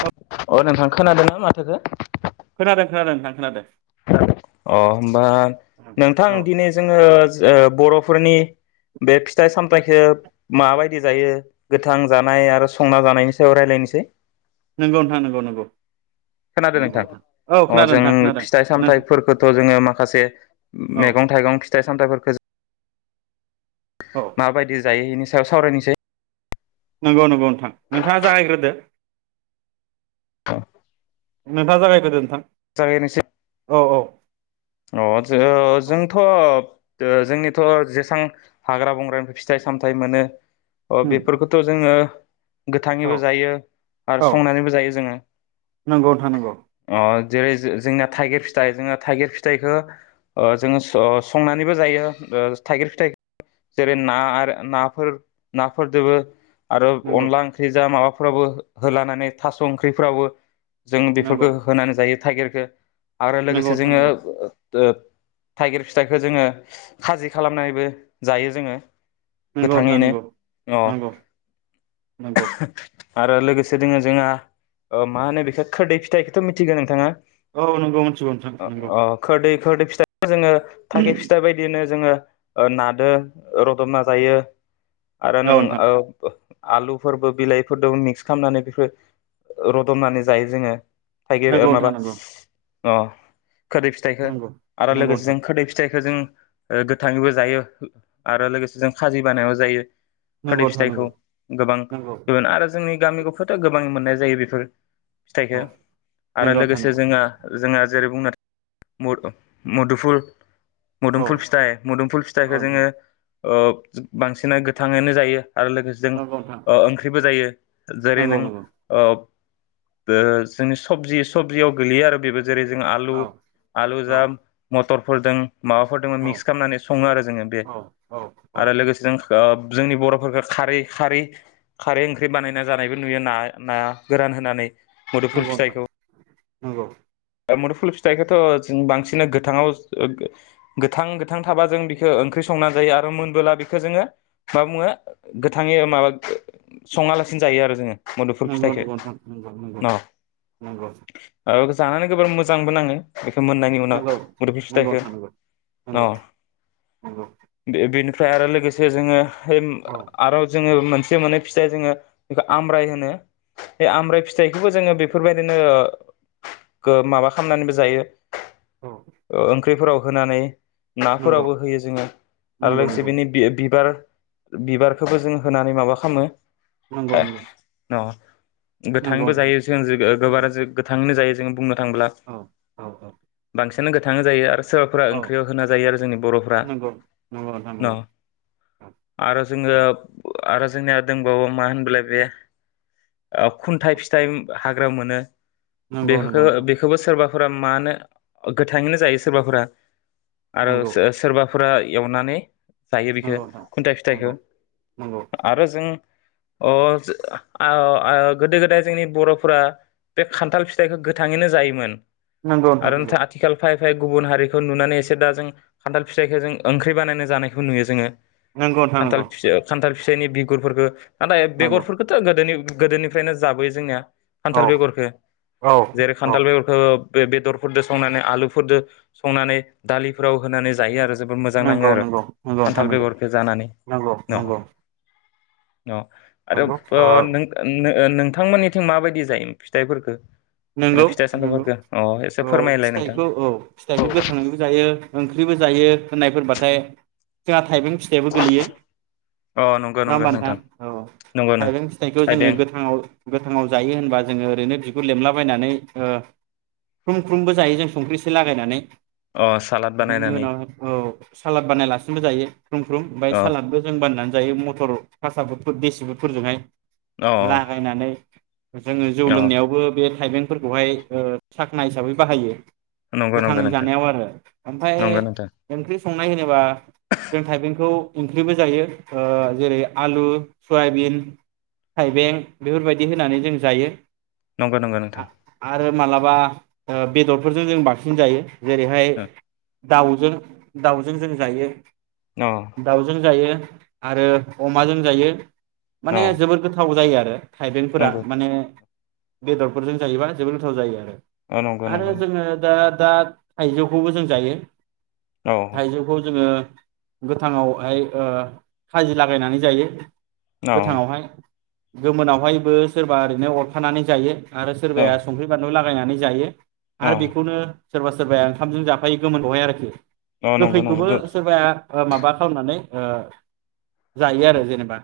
ओ अ नोंथां खोनादों ना माथोखो खोनादों खोनादों नोंथां खोनादो अ होमबा नोंथां औ दिनै जोङो ओ बर' फोरनि बे फिथाइ सामथाइखो माबायदि जायो गोथां जानाय आरो संना जानायनि सायाव रायलायनोसै नंगौ नोंथां नंगौ नंगौ नंगौ नोंथां औ अ खोनादों जों नोंथां खोनादों फिथाइ नों सामथाइफोरखौथ' जोङो माखासे औ मैगं थाइगं फिथाइ सामथायफोर गोज औ माबायदि जायो इनि सायाव सावरायनिसै नंगौ नंगौ नोंथां नोंथाङा जागायग्रोदो औ नोंथाङा जागायगोदो नोंथां जागायनोसो औ औ [unintelligible] जोंथ' ओ जोंनिथ' जेसां हाग्रा बंग्रानिफ्राय फिथाइ सामथाइ मोनो अ उम बेफोरखौथ' जोङो औ गोथाङैबो जायो आरो औ संनानैबो जायो जोङो अ नंगौ नोंथां नंगौ जेरै जोंना थाइगिर फिथाइ जोंहा थाइगिर फि फिथाइखौ ओ जोङो संनानैबो जायो थाइगिर फिथाइ जेरै ना आरो नाफोर नाफोरदोबो फि आरो नंगौ अनला ओंख्रि जा माबा फ्रावबो होलानानै थास' ओंख्रिफ्रावो जों नंगौ बेफोरखौ होनानै जायो। थाइगिरखौ आरो नंगौ लोगोसे नोंथां जोङो नंगौ ओ थाइगिर फिथाइखो जोङो खाजि खालामनानैबो जायो जोङो। नंगौ नोंथां गोथाङैनो नंगौ अ नंगौ नंगौ। आरो लोगोसे दोङो जोंहा मा होनो बेखो खोरदै फिथाइखौथ' मिथिगौ नोंथाङा? औ नंगौ मिथिगौ नोंथां नंगौ। खोर खोर फिथा जोङो थाखे फिथाइ बायदिनो जोङो नादों रदब ना जायो। आरो औ नों नोंथां ओ आलुफोरबो बिलाइफोरजों मिक्स खालामनानै बेफोर रदननानै जायो जोङो। थाइगिर नंगौ माबा नोंथां नंगौ अ खोदै फिथाइखौ नंगौ आरो नंगौ लोगोसे नोंथां जों खोदै फिथाइ बेखो जों गोथाङैबो जायो आरो लोगोसे जों खाजि बानायाबो जायो। खोदै नंगौ नोंथां फिथाइखौ नंगौ गोबां नंगौ गो आरो जोंनि गामि गफाथ' गोबां मोननाय जायो बेफोर औ फिथाइखो नंगौ आरो नोंथां लोगोसे नंगौ जोङो जोंहा जेरै बुंनो थां मुदुफुल औ मोदुमफुल फिथाइ मुदुमफुल औ फिथाइखौ जोङो। नोंथां बांसिनना गोथाङैनो जायो। आरो लोगोसे जों नंगौ नोंथां ओ ओंख्रिबो जायो। जेरै नंगौ नों नंगौ ओ दा जोंनि सबजि सबजियाव गोगलैयो आरो बेबो जेरै जों औ आलु आलु जाम मटर फोरदों माबाफोर दों औ मिक्स खामनानै सङो आरो जोङो बे औ औ औ आरो लोगोसे ज जोंनि बर'फोरखौ खारै खारै खारै ओंख्रि बानायना जानायबो नुयो नाया नाया गोरान होनानै मुदुफुल नंगौ नोंथां फिथाइखौ नंगौ मुदुफुल फिथाइखौथ' जों बांसिन गोथांाव गोथां गोथां थाबा जों बिखो ओंख्रि संनानै जायो आरो मोनबोला बेखौ जोङो मा बुङो गोथाङै माबा सङालासिनो जायो आरो जोङो मदुफल नंगौ नंगौ फिथाइखौो नोंथां नंगौ न नंगौ औ जानानै गोबां मोजांबो नाङो बेखौ मोननायनि उनाव नंगौ मोदोमनि नंगौ नंगौ फिथाइखो नोंथां औ नंगौ नंगौ बे बेनो ओमफ्राय आरो लोगोसे जोङो औ आरो जोङो मोनसे मोनै फिथाइ जोङो बेखौ आम्राइ होनो बे आम्राइ फिथाइखौबो जोङो बेफोरबायदिनो माबा खालामनानैबो जायो औ ओ ओं फख्रिफोराव होनानै नंगौ नाफोरावबो होयो जोङो आरो नंगौ नंगौ लोगोसे बेनि बि बिबार बिबारखौबो जों होनानै माबा खालामो [unintelligible] नंगौ न नंगौ गोथांबो नोंथां जायो [unintelligible] उम गोथां [unintelligible] जायो जों बुंनो थांब्ला औ औ औ बांसि [unintelligible] गोथाङो जायो आरो सोरबाफ्रा औ ओंख्रियाव होना जायो आरो जोंनि बर'फ्रा नंगौ नंगौ नोंथां न' नंगौ औ आरो जोङो आरो जोंनिया दंबावो मा होनब्ला बे ओ खुनथायाइ फिथाइ हा ग्रायाव मोनो नंगौ नंगौ बेखौ नोंथां बेखौबो सोरबा फोरा मानो गोथाङैनो जायो सोरबाफोरा आरो नंगौ सो-सोरबा फोरा एवनानै जायो बिखो नंगौ नोंथां खुनथाइ नंगौ फिथाइखौ आरो जों ओ आ ओ गोदो गोदाय जोंनि बर'फोरा बे खानथाल फि थाइखौ गोथाङैनो जायोमोन नंगौ नंगौ आरो नंगौ नोंथां आथिखाल फाइभ फ्राय गुबुन हारिखौ नुनानै एसे दा जों खानथाल फिथाइखौ जों ओंख्रि बानाय जानायखौ नुयो जोङो नंगौ नोंथां खानथाल नंगौ फि खानथाल फिथाइनि बिगुरफोरखौ [unintelligible] नंगौ बेगरफोरखौथ' गोदोनि गोदोनिफ्रायनो जाबोयो जोंनिया औ खानथाल बेगरखौ औ जेरै औ खानथाल बेगरफोरखौ बे बेदरफोरदो संनानै आलुफोरदो संनानै दालिफोराव होनानै जायो आरो जोबोद मोजां नाङो नंगौ आरो नंगौ नंगौ नोंथां खानथाल नंगौ बेगरखौ जानानै नंगौ न नंगौ ओ आरो नंगौ प ओ नों नों ओ नोंथांमोननिथिं माबायदि जायो फिथाइफोरफोरखौ नंगौ नंगौ औ फोरमायलाय नोंथां फिथाइखौ औ फिथाइखौ गोथाङैबो जायो ओंख्रिबो जायो होननायफोरबाथाय जोंहा थाइबें ज अ नंगौ नंगौ नोंथां नंगौनो थाइबें ज [inaudible] लायनानै ख्रुम ख्रुमबो जायो जों संख्रिसे लागायनानै अ सालाद बिनि बानायनानै उनाव औ सालाद बानायालासिनोबो जायो ख्रुम ख्रुम ओमफ्राय अ सालादबो जों बानायनानै जायो मटर कासा बुट देसि बुटफोरजोंहाय अ लागायनानै जोङो जौ अ लोंनायावबो बे थाइबेंफोरखौहाय साखनाय हिसाबै बाहायो अ नंगौ नंगौ गोथाङै नोंथां जानायाव आरो ओमफ्राय नंगौ नोंथां ओंख्रि संनाय होनोबा जों थाइबेंखौ ओंख्रिबो जायो जेरै आलु सयाबिन थाइबें बेफोरबायदि होनानै जों जायो नंगौ नंगौ नोंथां आरो मालाबा बेदरफोरजों जों बांसिनजायो जेरैहाय अ दाउजों दाउजों जों जायो अ दाउजों जायो आरो अमाजों जायो अ माने जोबोद गोथाव जायो आरो द थाइबेंफोरा नंगौ माने बेदर फोरजों जायोबा जोबोद गोथाव जायो आरो अ नंगौ नंगौ आरो जोङो दा दा थाइजौखौबो जों जायो औ थाइजौखौ जोङो गोथाङावहाय ओ खाजि लागायनानै जायो औ गोथाङावहाय गोमोनावहायबो सोरबा ओरैनो अरखानानै जायो आरो औ सोरबाया संख्रि बानलु ला गायनानै जायो औ आरो बेखौनो सोरबा सोरबाया ओंखामजों जाफायो गोमोन खौहाय आरोखि औ नंगौ नंगौ गोखैखौबो गो सोरबाया ओ माबा खालामनानै ओ जायो आरो जेनेबा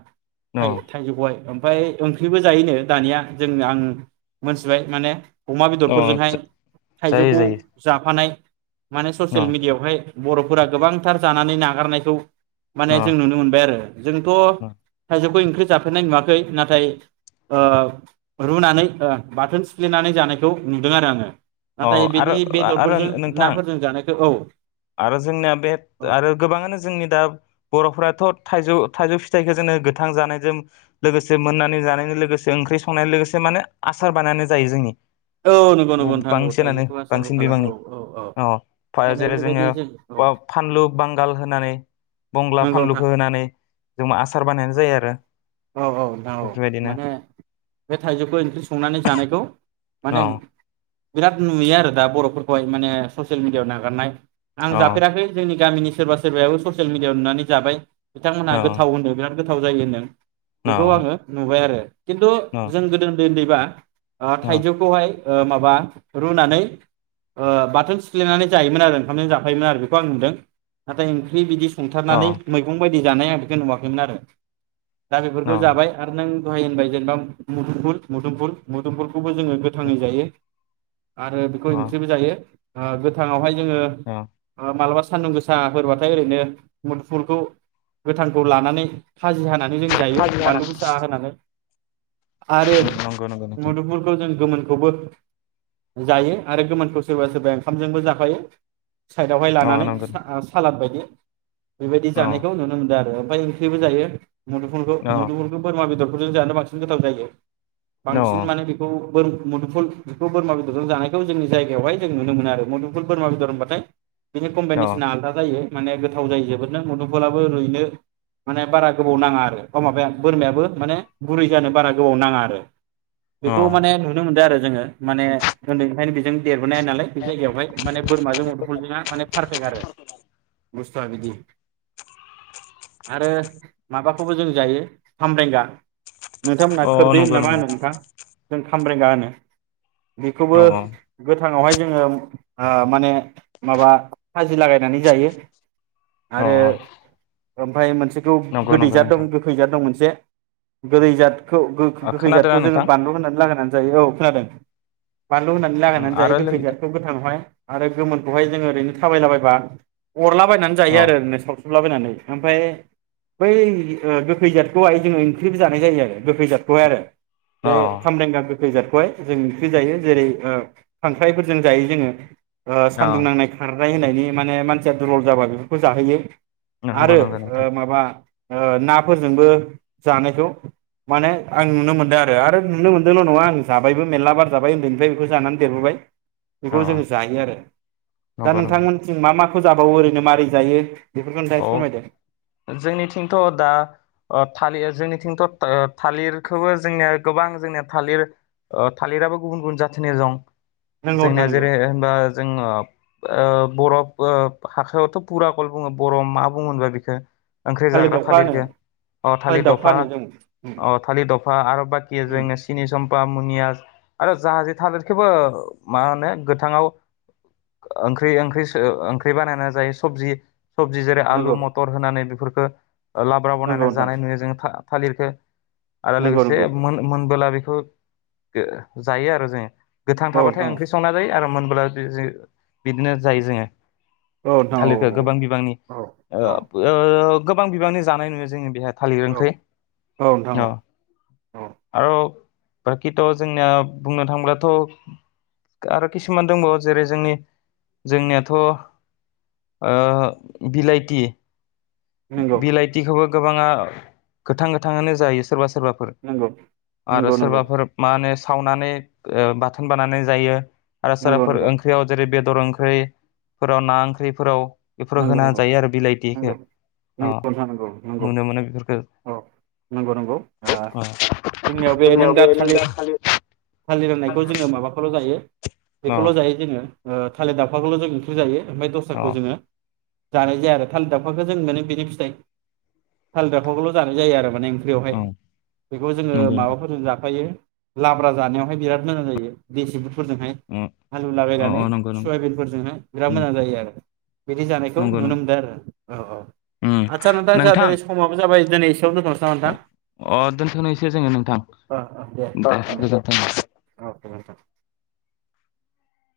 अ थाइ थाइजौखौहाय ओमफ्राय ओंख्रिबो जायोनो दानिया जों आं मोनथिबाय माने अमा अ बेदरफोरजोंहाय जा- जायो थाइजौखौ जायो जाफानाय माने अ ससियेल मिडियाआवहाय बर'फोरा गोबांथार जानानै नागारनायखौ अ माने जों नुनो मोनबाय आरो जोंथ' अ थाइजौखौ इं ख्रि जाफेरनाय नुवाखै नाथाय ओ रुनानै ओ बाथोन सिफ्लेनानै जानायखौ नुदों आरो आङो अ नाथाय आरो बिदि आरो बेदरफोरजों नोंथां नाफोरजों जानायखौ औ आरो जोंनिया बे औ आरो गोबाङानो जोंनि दा बर'फ्राथ' थाइ जौ थाइजौ फिथाइखौ जोङो गोथां जानायजों लोगोसे मोननानै जानायनि लोगोसे ओंख्रि संनाय लोगोसे माने आसार बानायनानै जायो जोंनि औ नंगौ नंगौ नोंथां औ बांसिनानो थाइजौखौ आसारबो बांसिन खालामो बिबांनि औ औ औ अ जेरै ओंखायनो बे जोङो ओ फानलु बांगाल होनानै बंग्ला नंगौ नोंथां फानलुखौ होनानै जों आसार बानायनाय जायो आरो औ औ नोंथां औ बेफोरबायदिनो माने बे थाइजौखौ इंख्रि संनानै जानायखौ औ माने बिराद नुयो आरो दा बर'फोरखौहाय माने ससियेल मिडियाआव नागारनाय आं औ जाफेराखै जोंनि गामिनि सोरबा सोरबायाबो ससियेल मि दियाव नुनानै जाबाय औ बिथांमोनहा गोथाव होनो बिराद गोथाव जायो होनदों औ बेखौ आङो नुबाय आरो खिन्थु औ जों गोदो उनदै उनदैबा ओ औ थाइजौखौहाय ओ माबा रुनानै ओ बाथोन सिफ्लेनानै जायोमोन आरो ओंखामजों जाफायोमोन आरो बेखौ आं नुदों नाथाय ओंख्रि बिदि सोंथारनानै औ मैगं बाय दि जानाय आं बेखौ नुवाखैमोन आरो दा बेफोरखौ जाबाय आरो नों लहार होनबाय जेनेबा मुदुमफुल मुदुमफुल मुदुमफुल खौबो जोङो गोथाङै जायो आरो बेखौ ओंख्रिबो जायो ओ गोथाङावहाय जोङो अ मालाबा सानदुं गोसा फोरबाथाय ओरैनो मुदफुलखौ गोथांखौ लानानै खाजि हानानै जों जायो अ बानलु गोसा होनानै आरो नंगौ नंगौ नोंथां मुदुफुलखौ जों गोमोन खौबो जायो आरो गोमोनखौ सोरबा सोरबा ओंखामजोंबो जाफायो साइदावहाय अ लानानै नंगौ सालाद बायदि बेबायदि अ जानायखौ नुनो मोनदो आरो ओमफाय ओंख्रिबो जायो मुदुफुलखौ अ मुदुफुलखौ बुरमा बेदर फोरजों जानो बांसिन गोथाव जायो औ बांसिन माने बेखौ बोर मुदुफुल बेखौ बोरमा बेदरजों जानायखौ जोंनि जायगायावहाय जों नुनो मोनो आरो मुदुफुल बोरमा बेदर होनबाथाय बिनि औ कम्बिनेसना आलदा जायो। माने गोथाव जायो जोबोरनो मुदुमफुलाबो रुइनो माने बारा गोबाव नाङा आरो ओ माबाया बोरमायाबो माने गुरै जानो बारा गोबाव नाङा आरो अ बेखौ माने नुनो मोनदो आरो। जोङो माने उनदैनिफ्रायनो जों देरबोनाय नालाय बे जायगायावहाय माने बोरमाजों मुदुमफुलजोंहा माने पारफेक्ट आरो। बस्थया बिदि आरो माबा खौबो जों जायो खामब्रेंगा नोंथांमोना अ खोरदै होनो नंगौ ना मा नंगौ होनो नोंथां जों। खामब्रेंगा होनो। बेखौबो औ औ गो सिगाङावहाय जोङो ओ माने माबा खाजि लागायनानै जायो। आरो अ ओमफ्राय मोनसे। खौ नंगौ नंगौ गोदैजाद नोंथां दं गोखैजाद दं मोन जे गोदैजाद खौ गो ओ खोनादोंना गोखैजाथखौ जोङो नोंथां बानलु होनानै लागायनानै। जायो औ खोनादों। बानलु होनानै उम, लागायनानै जायो आरो गोखै लोगो जाथखौ गोथां आवहाय आरो गोमोनखौहाय जोङो ओरैनो थाबायलाबायबा अरलाबायायनानै औ जायो आरो ओरैनो सावस हुलाबायनानै ओमफ्राय बै ओ गोखै जाथखौहाय जोङो ओंख्रिबो जानाय जायो आरो गोखै जाथखौहाय आरो। बे औ खामब्रेंगा गो खै जादखौहाय जों ओंख्रि जायो जेरै ओ खांख्राइफोरजों जायो जोङो। ओ औ सान्दुं नांनाय खार फ्राय होनायनि माने मान जा दुरबल जाबा बेफोरखौ जाहोयो नंगौ आरो नंगौ नोंथां ओ माबा ओ नाफोरजोंबो जानायखौ माने आं नुनो मोनदो आरो आरो नुनो मोनदोल' नङा आं जाबायबो मेरला बार जाबाय उन्दैनिफ्राय बेखौ जानानै देरबोबाय। बेखौ औ जोंङो जायो आरो दा नंगौ नोंथां नंगौ मोनथिं मा मा?? खौ जाबावो ओरैनो मारै जायो। एसे फोरमायदो अ जोंनिथिंथ' दा अ थालिर जोंनिथिंथ''ओ ओ थालिरखोबो जोंनिया गोबां जोंनिया थालिर ओ थालिराबो गुबुन गुबुन जाथिनि दं। नंगौ नोंथां जोंनिया नंगौ जेरै होनबा जोङो ओ बरफ ओ हाखायावथ' फुरा कल बुङो। बर'आव मा बुंगोनबा बेखो ओंख्रि थालिर जाग्रा दावखा होनो थालिरखो अ थालिर दावखा दफा होनो जों अ उम थालिर दफा आरो बाखिया उम जोंनो सिनि सम बा मुनियास आरो जाहाजि थालिरखौबो मा होने गोथांआव ओंख्रि ओंख्रि सो ओंख्रि बानायना जायो सबजि सबजि जेरै आलु नंगौ मथर होनानै बेफोर बो ओ लाब्रा नंगौ बनायना नोंथां जानाय नुयो जों था। थालिरखो आरो नंगौ लोगोसे नंगौ मोन मोनबोला बेखौ गो जायो आरो जोङो गोथां औ नोंथां थाबाथाय ओंख्रि संना जायो आरो। मोनब्ला दि जो बिदिनो जायो जोङो औ नोंथां औ थालिरखौ औ। [unintelligible] ओ औ गोबां बिबांनि जानाय नुयो जोङो बेहाय थालिर औ ओंख्रि नोंथां अ औ औ बाखिथ' जोंनिया बुंनो थांब्लाथ' आरो खिसुमान दंबावो जेरै जोंनि जोंनियाथ' ओ बिलाइथि नंगौ बिलायथि खोबो गोबाङा गोथां गोथाङानो जायोस सोरबा सोरबाफोर नंगौ आरो नंगौ नंगौ सोरबाफोर मा होनो सावनानै ओ बाथोन बानानै जायो। आरो नंगौ साराफोर नंगौ ओंख्रियाव जेरै बे दर ओंख्रै फोराव ना ओंख्रिफोराव बेफोराव होना जायो आरो बिलाइथिखो नोंगौ नोंथां नोंगौ नोंगौ औ नोंगौ नंगौ ओ अ जोंनियाव बे नों दा थालिर खौ जोङो माबाखौल' जायो अ बेखौल' जायो जोङो। ओ थालिर दावखाखौल' जों ओंख्रि जायो। ओमफाय अ दस्राखौ जोङो जानाय जाया आरो थालिर दावखाखो जों मोनो बिनि फिथाइ थालिर दावखाखौल' जानाय जायो आरो माने बेवहाय औ बेखौ जोङो नंगौ नंगौ माबाफोरजों जाफायो। लाब्रा जानायावहाय बिराद मोजां जायो बिसे फोरजोंहाय अ आलु लागायनानै अ नंगौ नंगौ सुयाबिनफोरजोंहाय बिराद मोजां जायो आरो। बिदि जानायखौ नंगौ नुनो नंगौ मोनदो आरो औ औ आदसा नोंथां जाहा दोनै समाबो जाबाय। [unintelligible] नामा नोंथां? अ अ दोनथ'निसै जोङो नोंथां ओ ओ दास गोजोनथों गोजोन्थों